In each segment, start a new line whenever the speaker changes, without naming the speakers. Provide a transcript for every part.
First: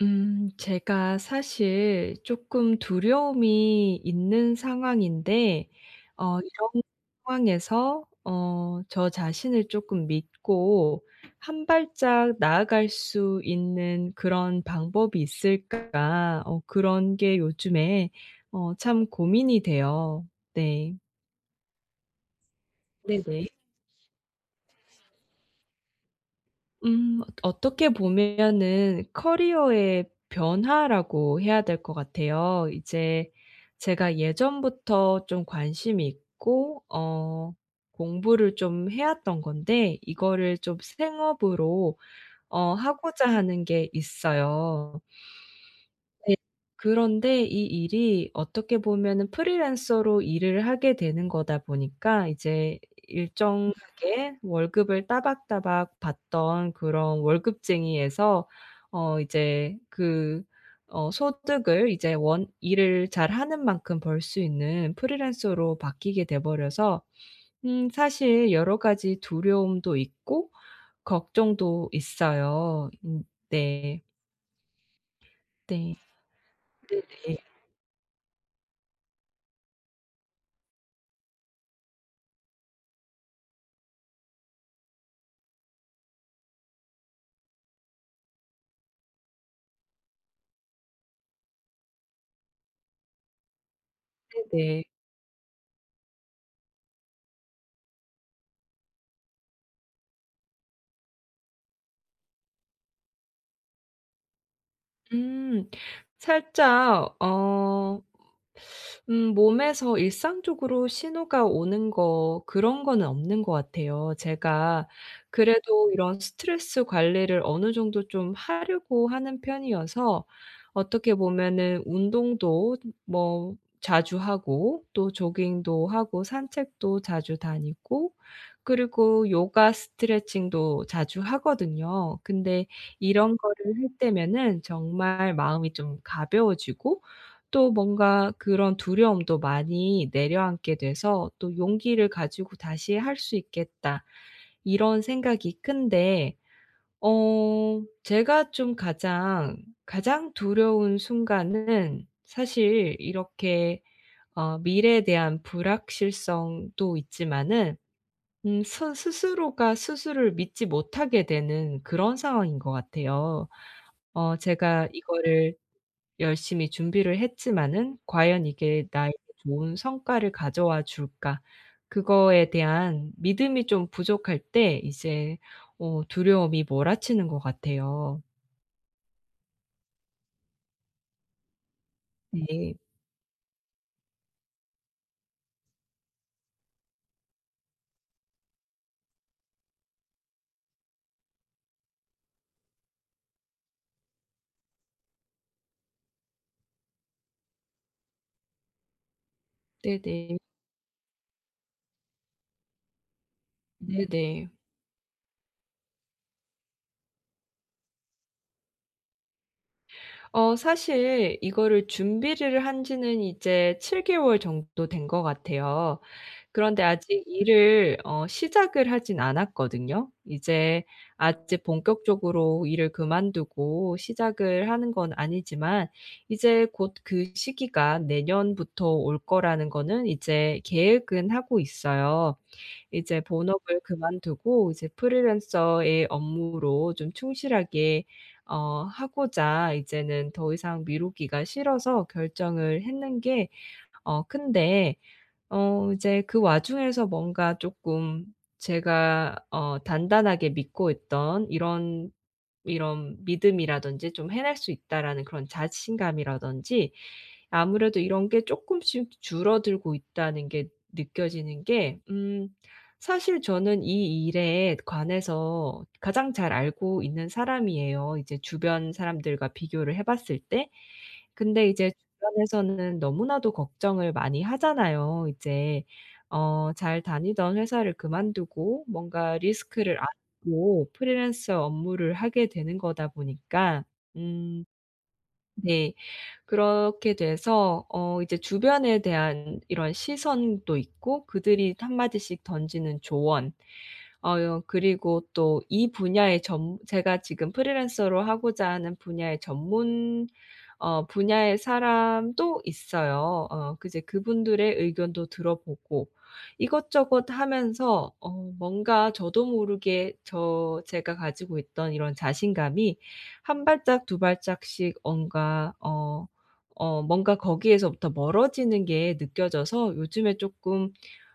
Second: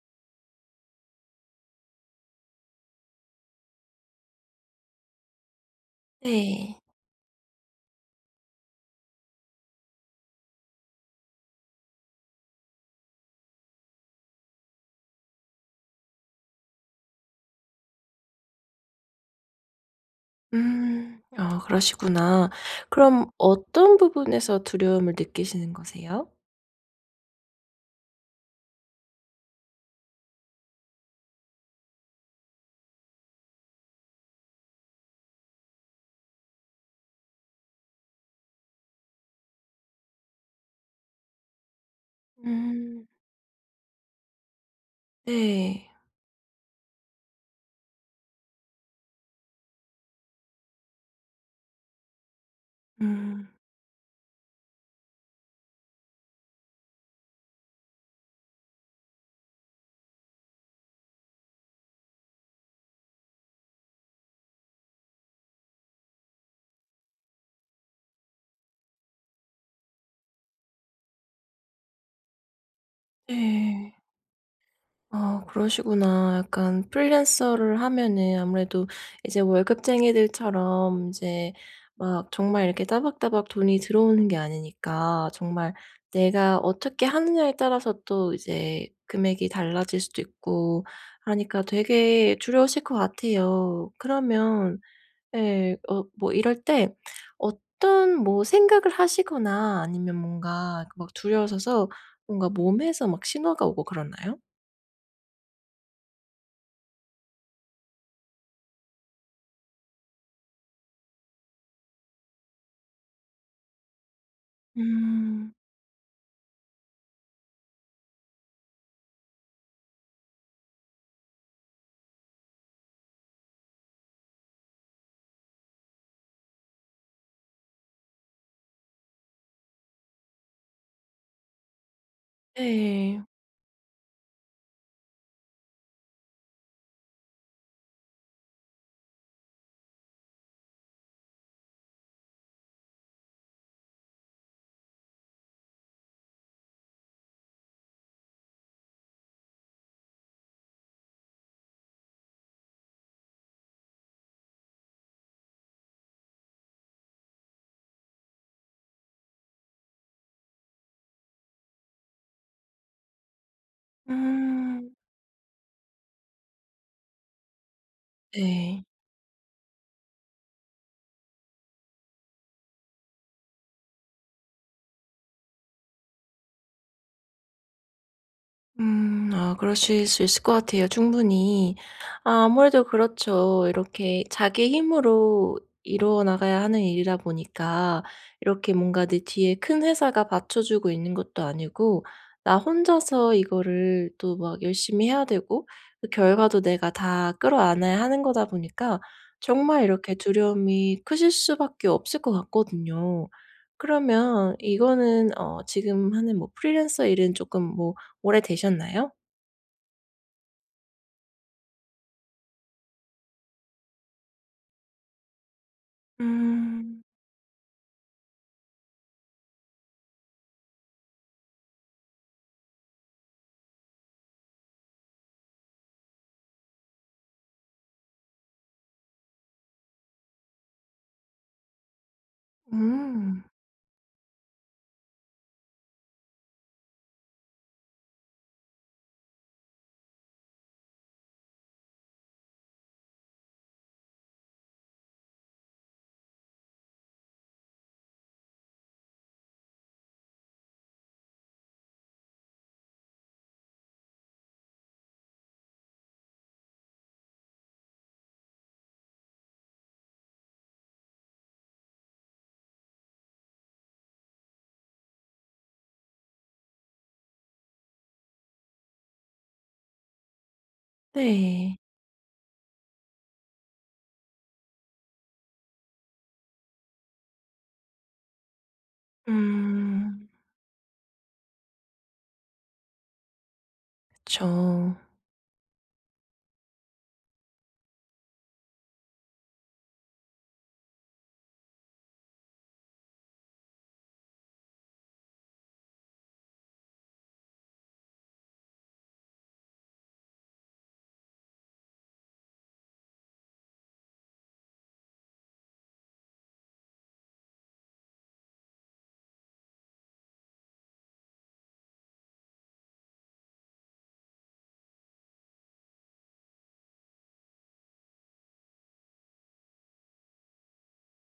제가 사실 조금 두려움이 있는 상황인데, 이런
네.
상황에서 저 자신을 조금 믿고 '한 발짝 나아갈 수 있는 그런 방법이 있을까?' 그런 게 요즘에 참 고민이 돼요. 네.
음. 아 그러시구나. 그럼
네네.
어떤 부분에서 두려움을 느끼시는 거세요?
어떻게 보면은 커리어의 변화라고 해야 될 것 같아요. 이제 제가 예전부터 좀 관심이 있고 공부를 좀 해왔던 건데, 이거를 좀 생업으로
음.
하고자 하는 게 있어요.
네.
네. 그런데 이 일이 어떻게 보면은 프리랜서로 일을 하게 되는 거다 보니까, 이제
음.
일정하게 월급을 따박따박 받던 그런 월급쟁이에서 이제 그 소득을 이제 원 일을 잘하는 만큼 벌 수 있는 프리랜서로 바뀌게 돼 버려서, 사실 여러 가지 두려움도 있고 걱정도 있어요. 음.
네.
네.
아
네.
그러시구나. 약간 프리랜서를 하면은 아무래도 이제 월급쟁이들처럼 이제 막 정말 이렇게 따박따박 돈이 들어오는 게 아니니까 정말 내가 어떻게 하느냐에 따라서 또 이제 금액이 달라질 수도 있고 하니까 되게 두려우실 것 같아요. 그러면
네네.
예 뭐 이럴 때 어떤 뭐 생각을 하시거나 아니면 뭔가 그 막 두려워서 뭔가 몸에서 막 신호가 오고 그러나요?
음. 살짝 몸에서 일상적으로 신호가 오는 거 그런 거는 없는 것 같아요. 제가
음.
그래도 이런 스트레스 관리를 어느 정도 좀 하려고 하는 편이어서, 어떻게 보면은 운동도 뭐 자주 하고, 또 조깅도 하고 산책도 자주 다니고, 그리고 요가 스트레칭도 자주 하거든요. 근데
네.
이런 거를 할 때면은 정말 마음이 좀 가벼워지고, 또 뭔가 그런 두려움도 많이 내려앉게 돼서 또 '용기를 가지고 다시 할 수 있겠다.' 이런 생각이 큰데, 제가 좀 가장, 가장 두려운 순간은 사실 이렇게 미래에 대한 불확실성도 있지만은, 스 스스로가 스스로를 믿지 못하게 되는 그런 상황인 것 같아요. 제가
음.
이거를 열심히 준비를 했지만은 과연
네.
이게 나에게 좋은 성과를 가져와 줄까? 그거에 대한 믿음이 좀 부족할 때, 이제 두려움이 몰아치는 것 같아요.
음. 아 그러실 수 있을 것 같아요 충분히. 아
네.
아무래도 그렇죠. 이렇게 자기 힘으로 이루어 나가야 하는 일이다 보니까 이렇게 뭔가 내 뒤에 큰 회사가 받쳐주고 있는 것도 아니고 나 혼자서 이거를 또 막 열심히 해야 되고 그 결과도 내가 다 끌어안아야 하는 거다 보니까 정말 이렇게
네.
두려움이 크실 수밖에 없을 것 같거든요.
네네. 네.
그러면 이거는 지금 하는 뭐 프리랜서 일은 조금 뭐 오래되셨나요?
사실 이거를 준비를 한 지는 이제 7개월 개월 정도 된 것 같아요. 그런데
음.
아직 일을 시작을 하진 않았거든요. 이제 아직 본격적으로 일을 그만두고 시작을 하는 건 아니지만, 이제 곧 그 시기가 내년부터 올 거라는 거는 이제 계획은 하고 있어요. 이제
음.
본업을 그만두고 이제 프리랜서의 업무로 좀 충실하게 하고자, 이제는 더 이상 미루기가 싫어서 결정을 했는 게 큰데, 이제 그 와중에서 뭔가 조금 제가 단단하게 믿고 있던 이런 믿음이라든지 좀 해낼 수 있다라는 그런 자신감이라든지, 아무래도 이런 게 조금씩 줄어들고 있다는 게 느껴지는 게, 사실 저는 이 일에 관해서 가장 잘 알고 있는 사람이에요, 이제 주변 사람들과 비교를 해 봤을 때. 근데
네.
이제 주변에서는 너무나도 걱정을 많이 하잖아요. 이제 잘 다니던 회사를 그만두고 뭔가 리스크를
음.
안고 프리랜서 업무를 하게 되는 거다 보니까. 음.
그쵸.
네. 그렇게 돼서 이제 주변에 대한 이런 시선도 있고, 그들이 한마디씩 던지는 조언, 그리고 또 이 분야의 전 제가 지금 프리랜서로 하고자 하는 분야의 전문 분야의 사람도 있어요. 그제 그분들의 의견도 들어보고 이것저것 하면서, 뭔가 저도 모르게 제가 가지고 있던 이런 자신감이 한 발짝 두 발짝씩 뭔가 뭔가 거기에서부터 멀어지는 게 느껴져서 요즘에 조금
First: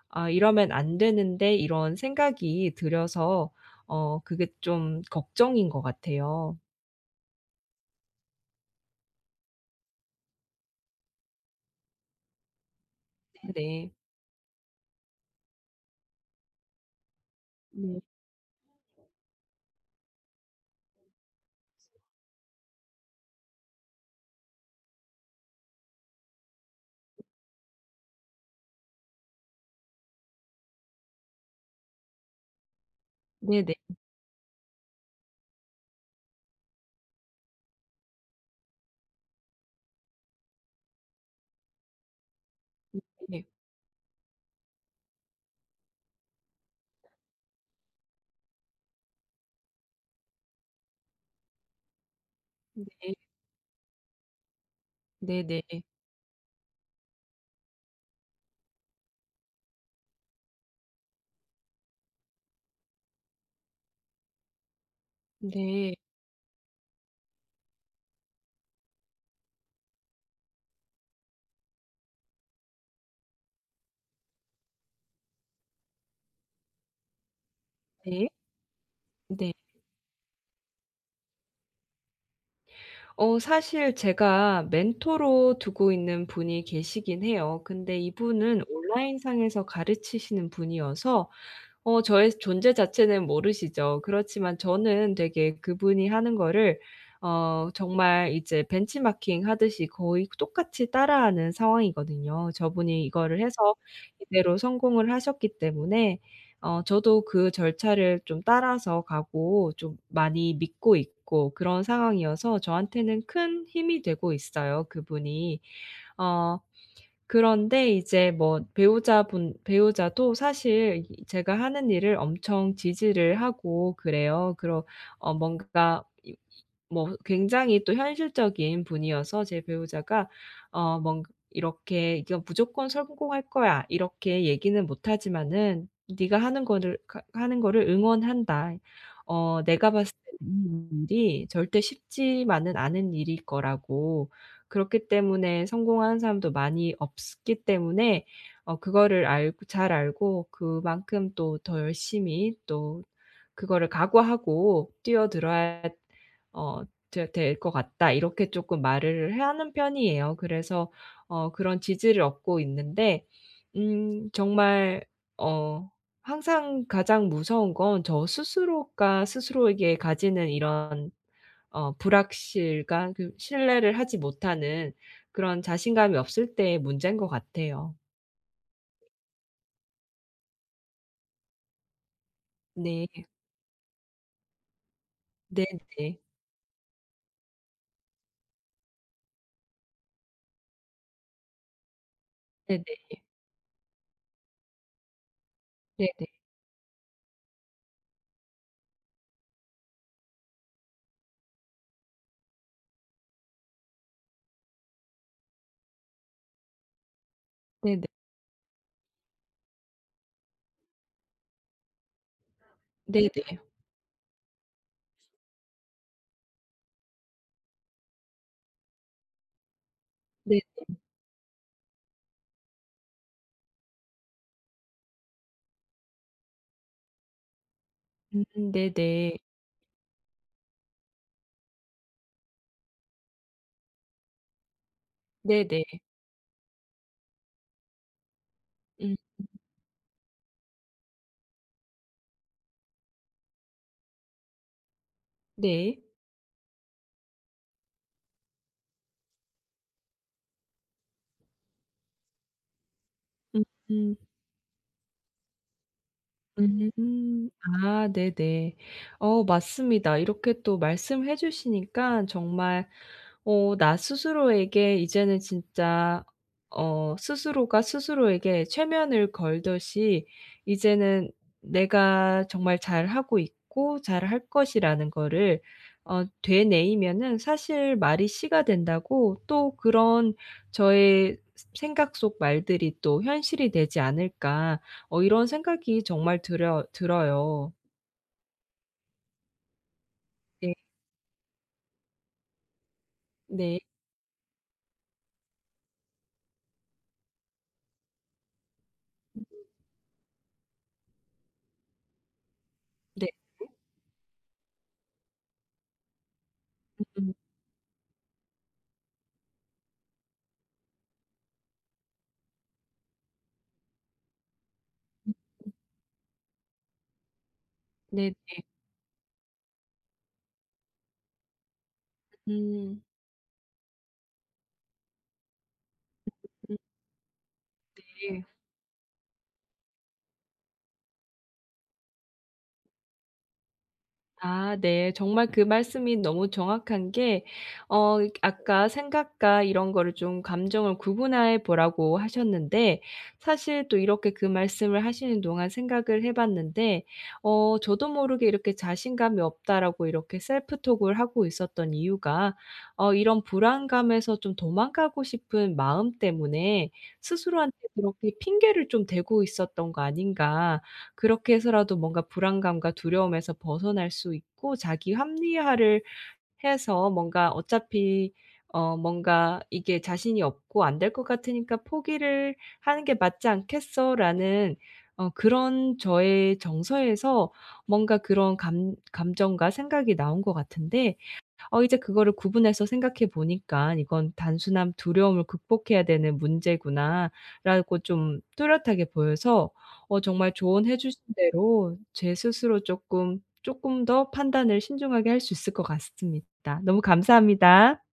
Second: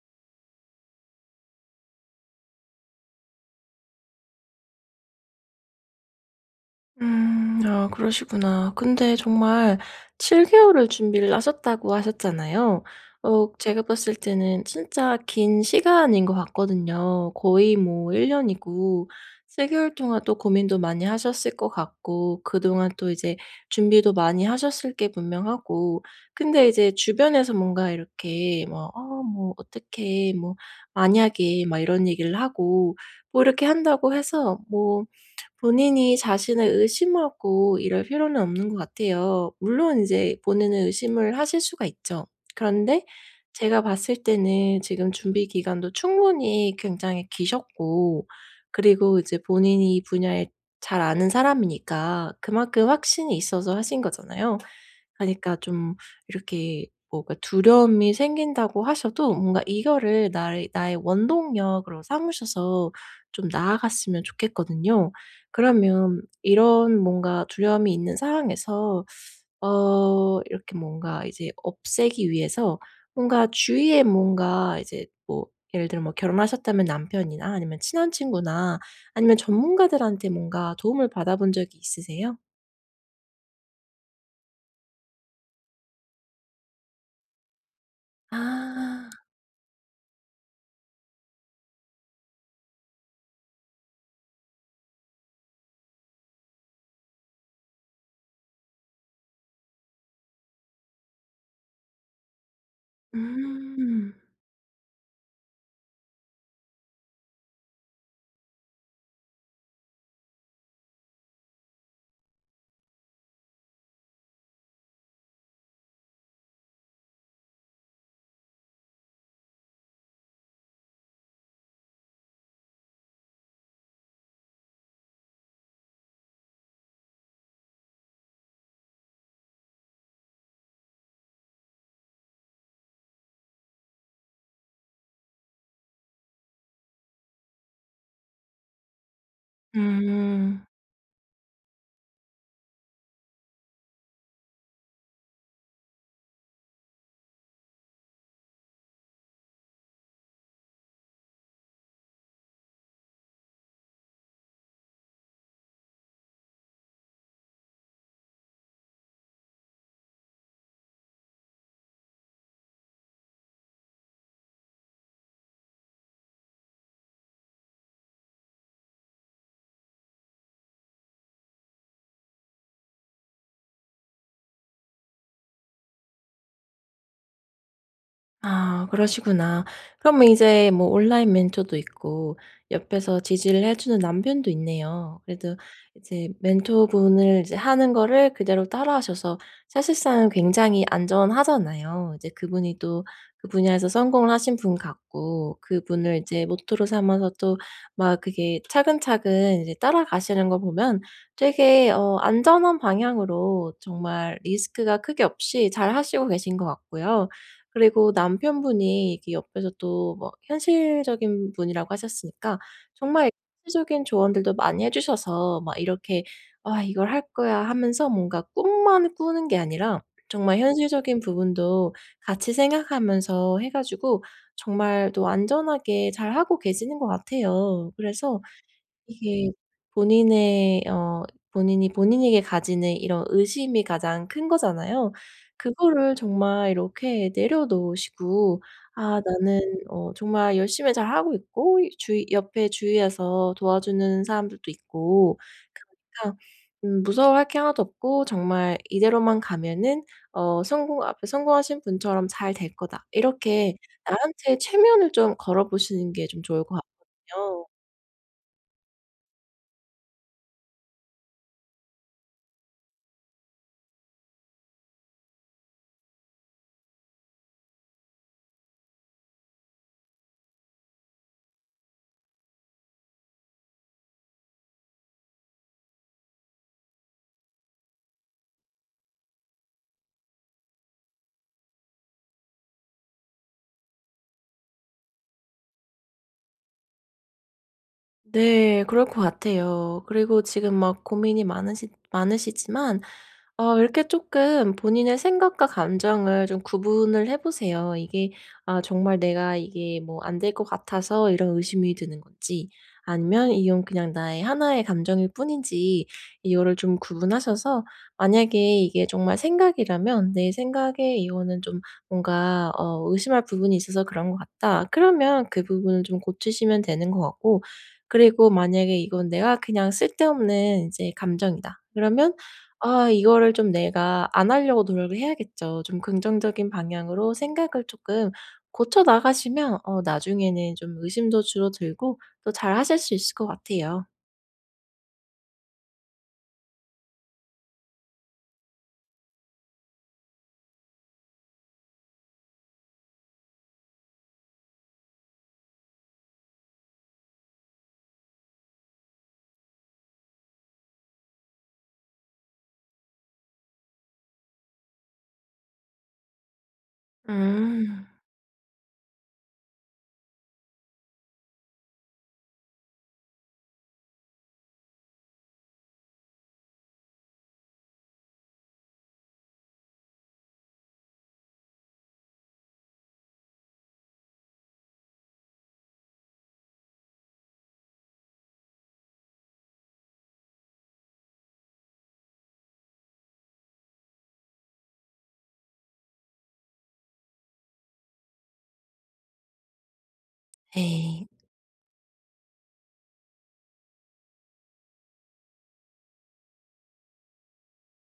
'아 이러면 안 되는데.' 이런 생각이 들어서 그게 좀 걱정인 것 같아요.
음. 아 그러시구나. 근데 정말 7개월 개월을 준비를 하셨다고 하셨잖아요. 제가
네.
봤을 때는 진짜 긴 시간인 것 같거든요. 거의
네.
뭐 1년 년이고 7개월 개월 동안 또 고민도 많이 하셨을 것 같고 그동안 또 이제 준비도 많이 하셨을 게 분명하고 근데 이제 주변에서 뭔가 이렇게 뭐 "어 뭐 어떻게 뭐 만약에." 막 이런 얘기를 하고 뭐 이렇게
네.
한다고 해서 뭐 본인이 자신을 의심하고 이럴 필요는 없는 것 같아요. 물론 이제 본인은 의심을 하실 수가 있죠. 그런데
네네.
제가 봤을 때는 지금 준비 기간도 충분히 굉장히 기셨고 그리고 이제 본인이 이 분야에 잘 아는 사람이니까 그만큼
네.
확신이 있어서 하신 거잖아요. 그러니까
네네.
좀 이렇게 뭔가 두려움이 생긴다고 하셔도 뭔가 이거를 나의 원동력으로 삼으셔서 좀 나아갔으면 좋겠거든요.
네.
그러면 이런 뭔가 두려움이 있는 상황에서 이렇게 뭔가 이제 없애기 위해서 뭔가 주위에 뭔가 이제 뭐 예를 들어 뭐 결혼하셨다면 남편이나 아니면 친한
네.
친구나 아니면
네.
전문가들한테 뭔가 도움을 받아본 적이 있으세요?
사실 제가 멘토로 두고 있는 분이 계시긴 해요. 근데 이분은
아.
온라인상에서 가르치시는 분이어서 저의 존재 자체는 모르시죠. 그렇지만 저는 되게 그분이 하는 거를 정말 이제 벤치마킹 하듯이 거의 똑같이 따라하는 상황이거든요. 저분이 이거를 해서
음.
이대로 성공을 하셨기 때문에 저도 그 절차를 좀 따라서 가고 좀 많이 믿고 있고 그런 상황이어서, 저한테는 큰 힘이 되고 있어요, 그분이. 어 그런데 이제 뭐 배우자분 배우자도 사실 이 제가 하는 일을 엄청 지지를 하고 그래요. 그러 어 뭔가 뭐 굉장히 또 현실적인 분이어서, 제 배우자가 어 뭔 이렇게 "이거 무조건 성공할 거야." 이렇게 얘기는 못 하지만은, "네가 하는 거를 가 하는 거를 응원한다. 내가 봤을 때
음.
일이 절대 쉽지만은 않은 일일 거라고. 그렇기 때문에 성공하는 사람도 많이 없기 때문에, 그거를 알고 잘 알고 그만큼 또 더 열심히 또 그거를 각오하고 뛰어들어야" 어 될 것 같다." 이렇게 조금 말을 해 하는 편이에요. 그래서 그런 지지를 얻고 있는데, 정말 어 항상 가장 무서운 건, 저 스스로가 스스로에게 가지는 이런 불확실감, 그 신뢰를 하지 못하는 그런 자신감이 없을 때의 문제인 것 같아요.
아 그러시구나. 그러면 이제 뭐 온라인 멘토도 있고
네.
옆에서 지지를 해 주는 남편도 있네요. 그래도
네네.
이제 멘토분을 이제 하는 거를 그대로 따라하셔서 사실상 굉장히 안전하잖아요. 이제 그분이
네네.
또 그 분야에서 성공을 하신 분 같고 그분을
네네.
이제 모토로 삼아서 또 막 그게 차근차근 이제 따라가시는 거 보면 되게 안전한 방향으로 정말 리스크가 크게 없이 잘 하시고 계신 것 같고요.
네네.
그리고 남편분이 이게 옆에서 또 뭐 현실적인 분이라고 하셨으니까 정말
네네.
현실적인 조언들도 많이 해 주셔서 막 이렇게 '아 이걸 할 거야.' 하면서 뭔가 꿈만 꾸는 게 아니라 정말
네네.
현실적인 부분도 같이 생각하면서 해 가지고 정말 또 안전하게 잘하고 계시는 것 같아요. 그래서
음. 네네.
이게 본인의 어 본인이 본인에게 가지는 이런 의심이 가장 큰 거잖아요.
네네.
그거를 정말 이렇게 내려놓으시고
음.
'아 나는 정말 열심히 잘하고 있고 이 주위 옆에 주위에서 도와주는 사람들도 있고
네.
그러니까 무서워할 게 하나도 없고 정말 이대로만 가면은 성공하신 분처럼 잘 될 거다.' 이렇게
음음.
나한테 최면을 좀 걸어 보시는 게 좀 좋을 것
음.
같거든요.
아, 네네. 맞습니다. 이렇게 또 말씀해 주시니까 정말 나 스스로에게 이제는 진짜 스스로가 스스로에게 최면을 걸듯이 이제는 내가 정말 잘하고 있고 잘할 것이라는 거를 되뇌이면은, 사실 말이 씨가 된다고 또 그런 저의 생각 속 말들이 또 현실이 되지 않을까, 이런 생각이 정말 들어요.
네. 그럴 것 같아요. 그리고 지금
네.
막 고민이 많으시지만
네.
이렇게 조금 본인의 생각과 감정을 좀 구분을 해 보세요. 이게 아 정말 내가 이게 뭐 '안 될 것 같아서 이런 의심이 드는 건지
네.
아니면 이건 그냥 나의 하나의 감정일 뿐인지.' 이거를 좀
음.
구분하셔서 만약에 이게 정말 생각이라면 '내 생각에 이거는 좀 뭔가 의심할 부분이 있어서 그런 것 같다.' 그러면 그 부분을 좀 고치시면 되는 것 같고
네네.
그리고 만약에 이건 '내가 그냥 쓸데없는 이제 감정이다.' 그러면
음.
아 이거를 좀 내가 안 하려고 노력을 해야겠죠. 좀 긍정적인
음.
방향으로 생각을 조금
네.
고쳐 나가시면 나중에는 좀 의심도 줄어들고 또 잘하실 수 있을 것 같아요.
아, 네. 정말 그 말씀이 너무 정확한 게, 아까 생각과 이런 거를 좀 감정을 구분해 보라고 하셨는데, 사실 또 이렇게 그 말씀을 하시는 동안 생각을 해 봤는데, 저도 모르게 이렇게 '자신감이 없다.'라고 이렇게 셀프 톡을 하고 있었던 이유가, 이런 불안감에서 좀 도망가고 싶은 마음 때문에 스스로한테
음.
그렇게 핑계를 좀 대고 있었던 거 아닌가. 그렇게 해서라도 뭔가 불안감과 두려움에서 벗어날 수 있고 자기 합리화를 해서 뭔가 어차피, 뭔가 '이게 자신이 없고 안 될 것 같으니까 포기를 하는 게 맞지 않겠어.'라는, 그런 저의 정서에서 뭔가 그런 감 감정과 생각이 나온 것 같은데, 이제 그거를 구분해서 생각해 보니까 '이건 단순한 두려움을 극복해야 되는 문제구나.'라고 좀 뚜렷하게 보여서, 정말 조언해 주신
네.
대로 제 스스로 조금 더 판단을 신중하게 할 수 있을 것 같습니다. 너무 감사합니다.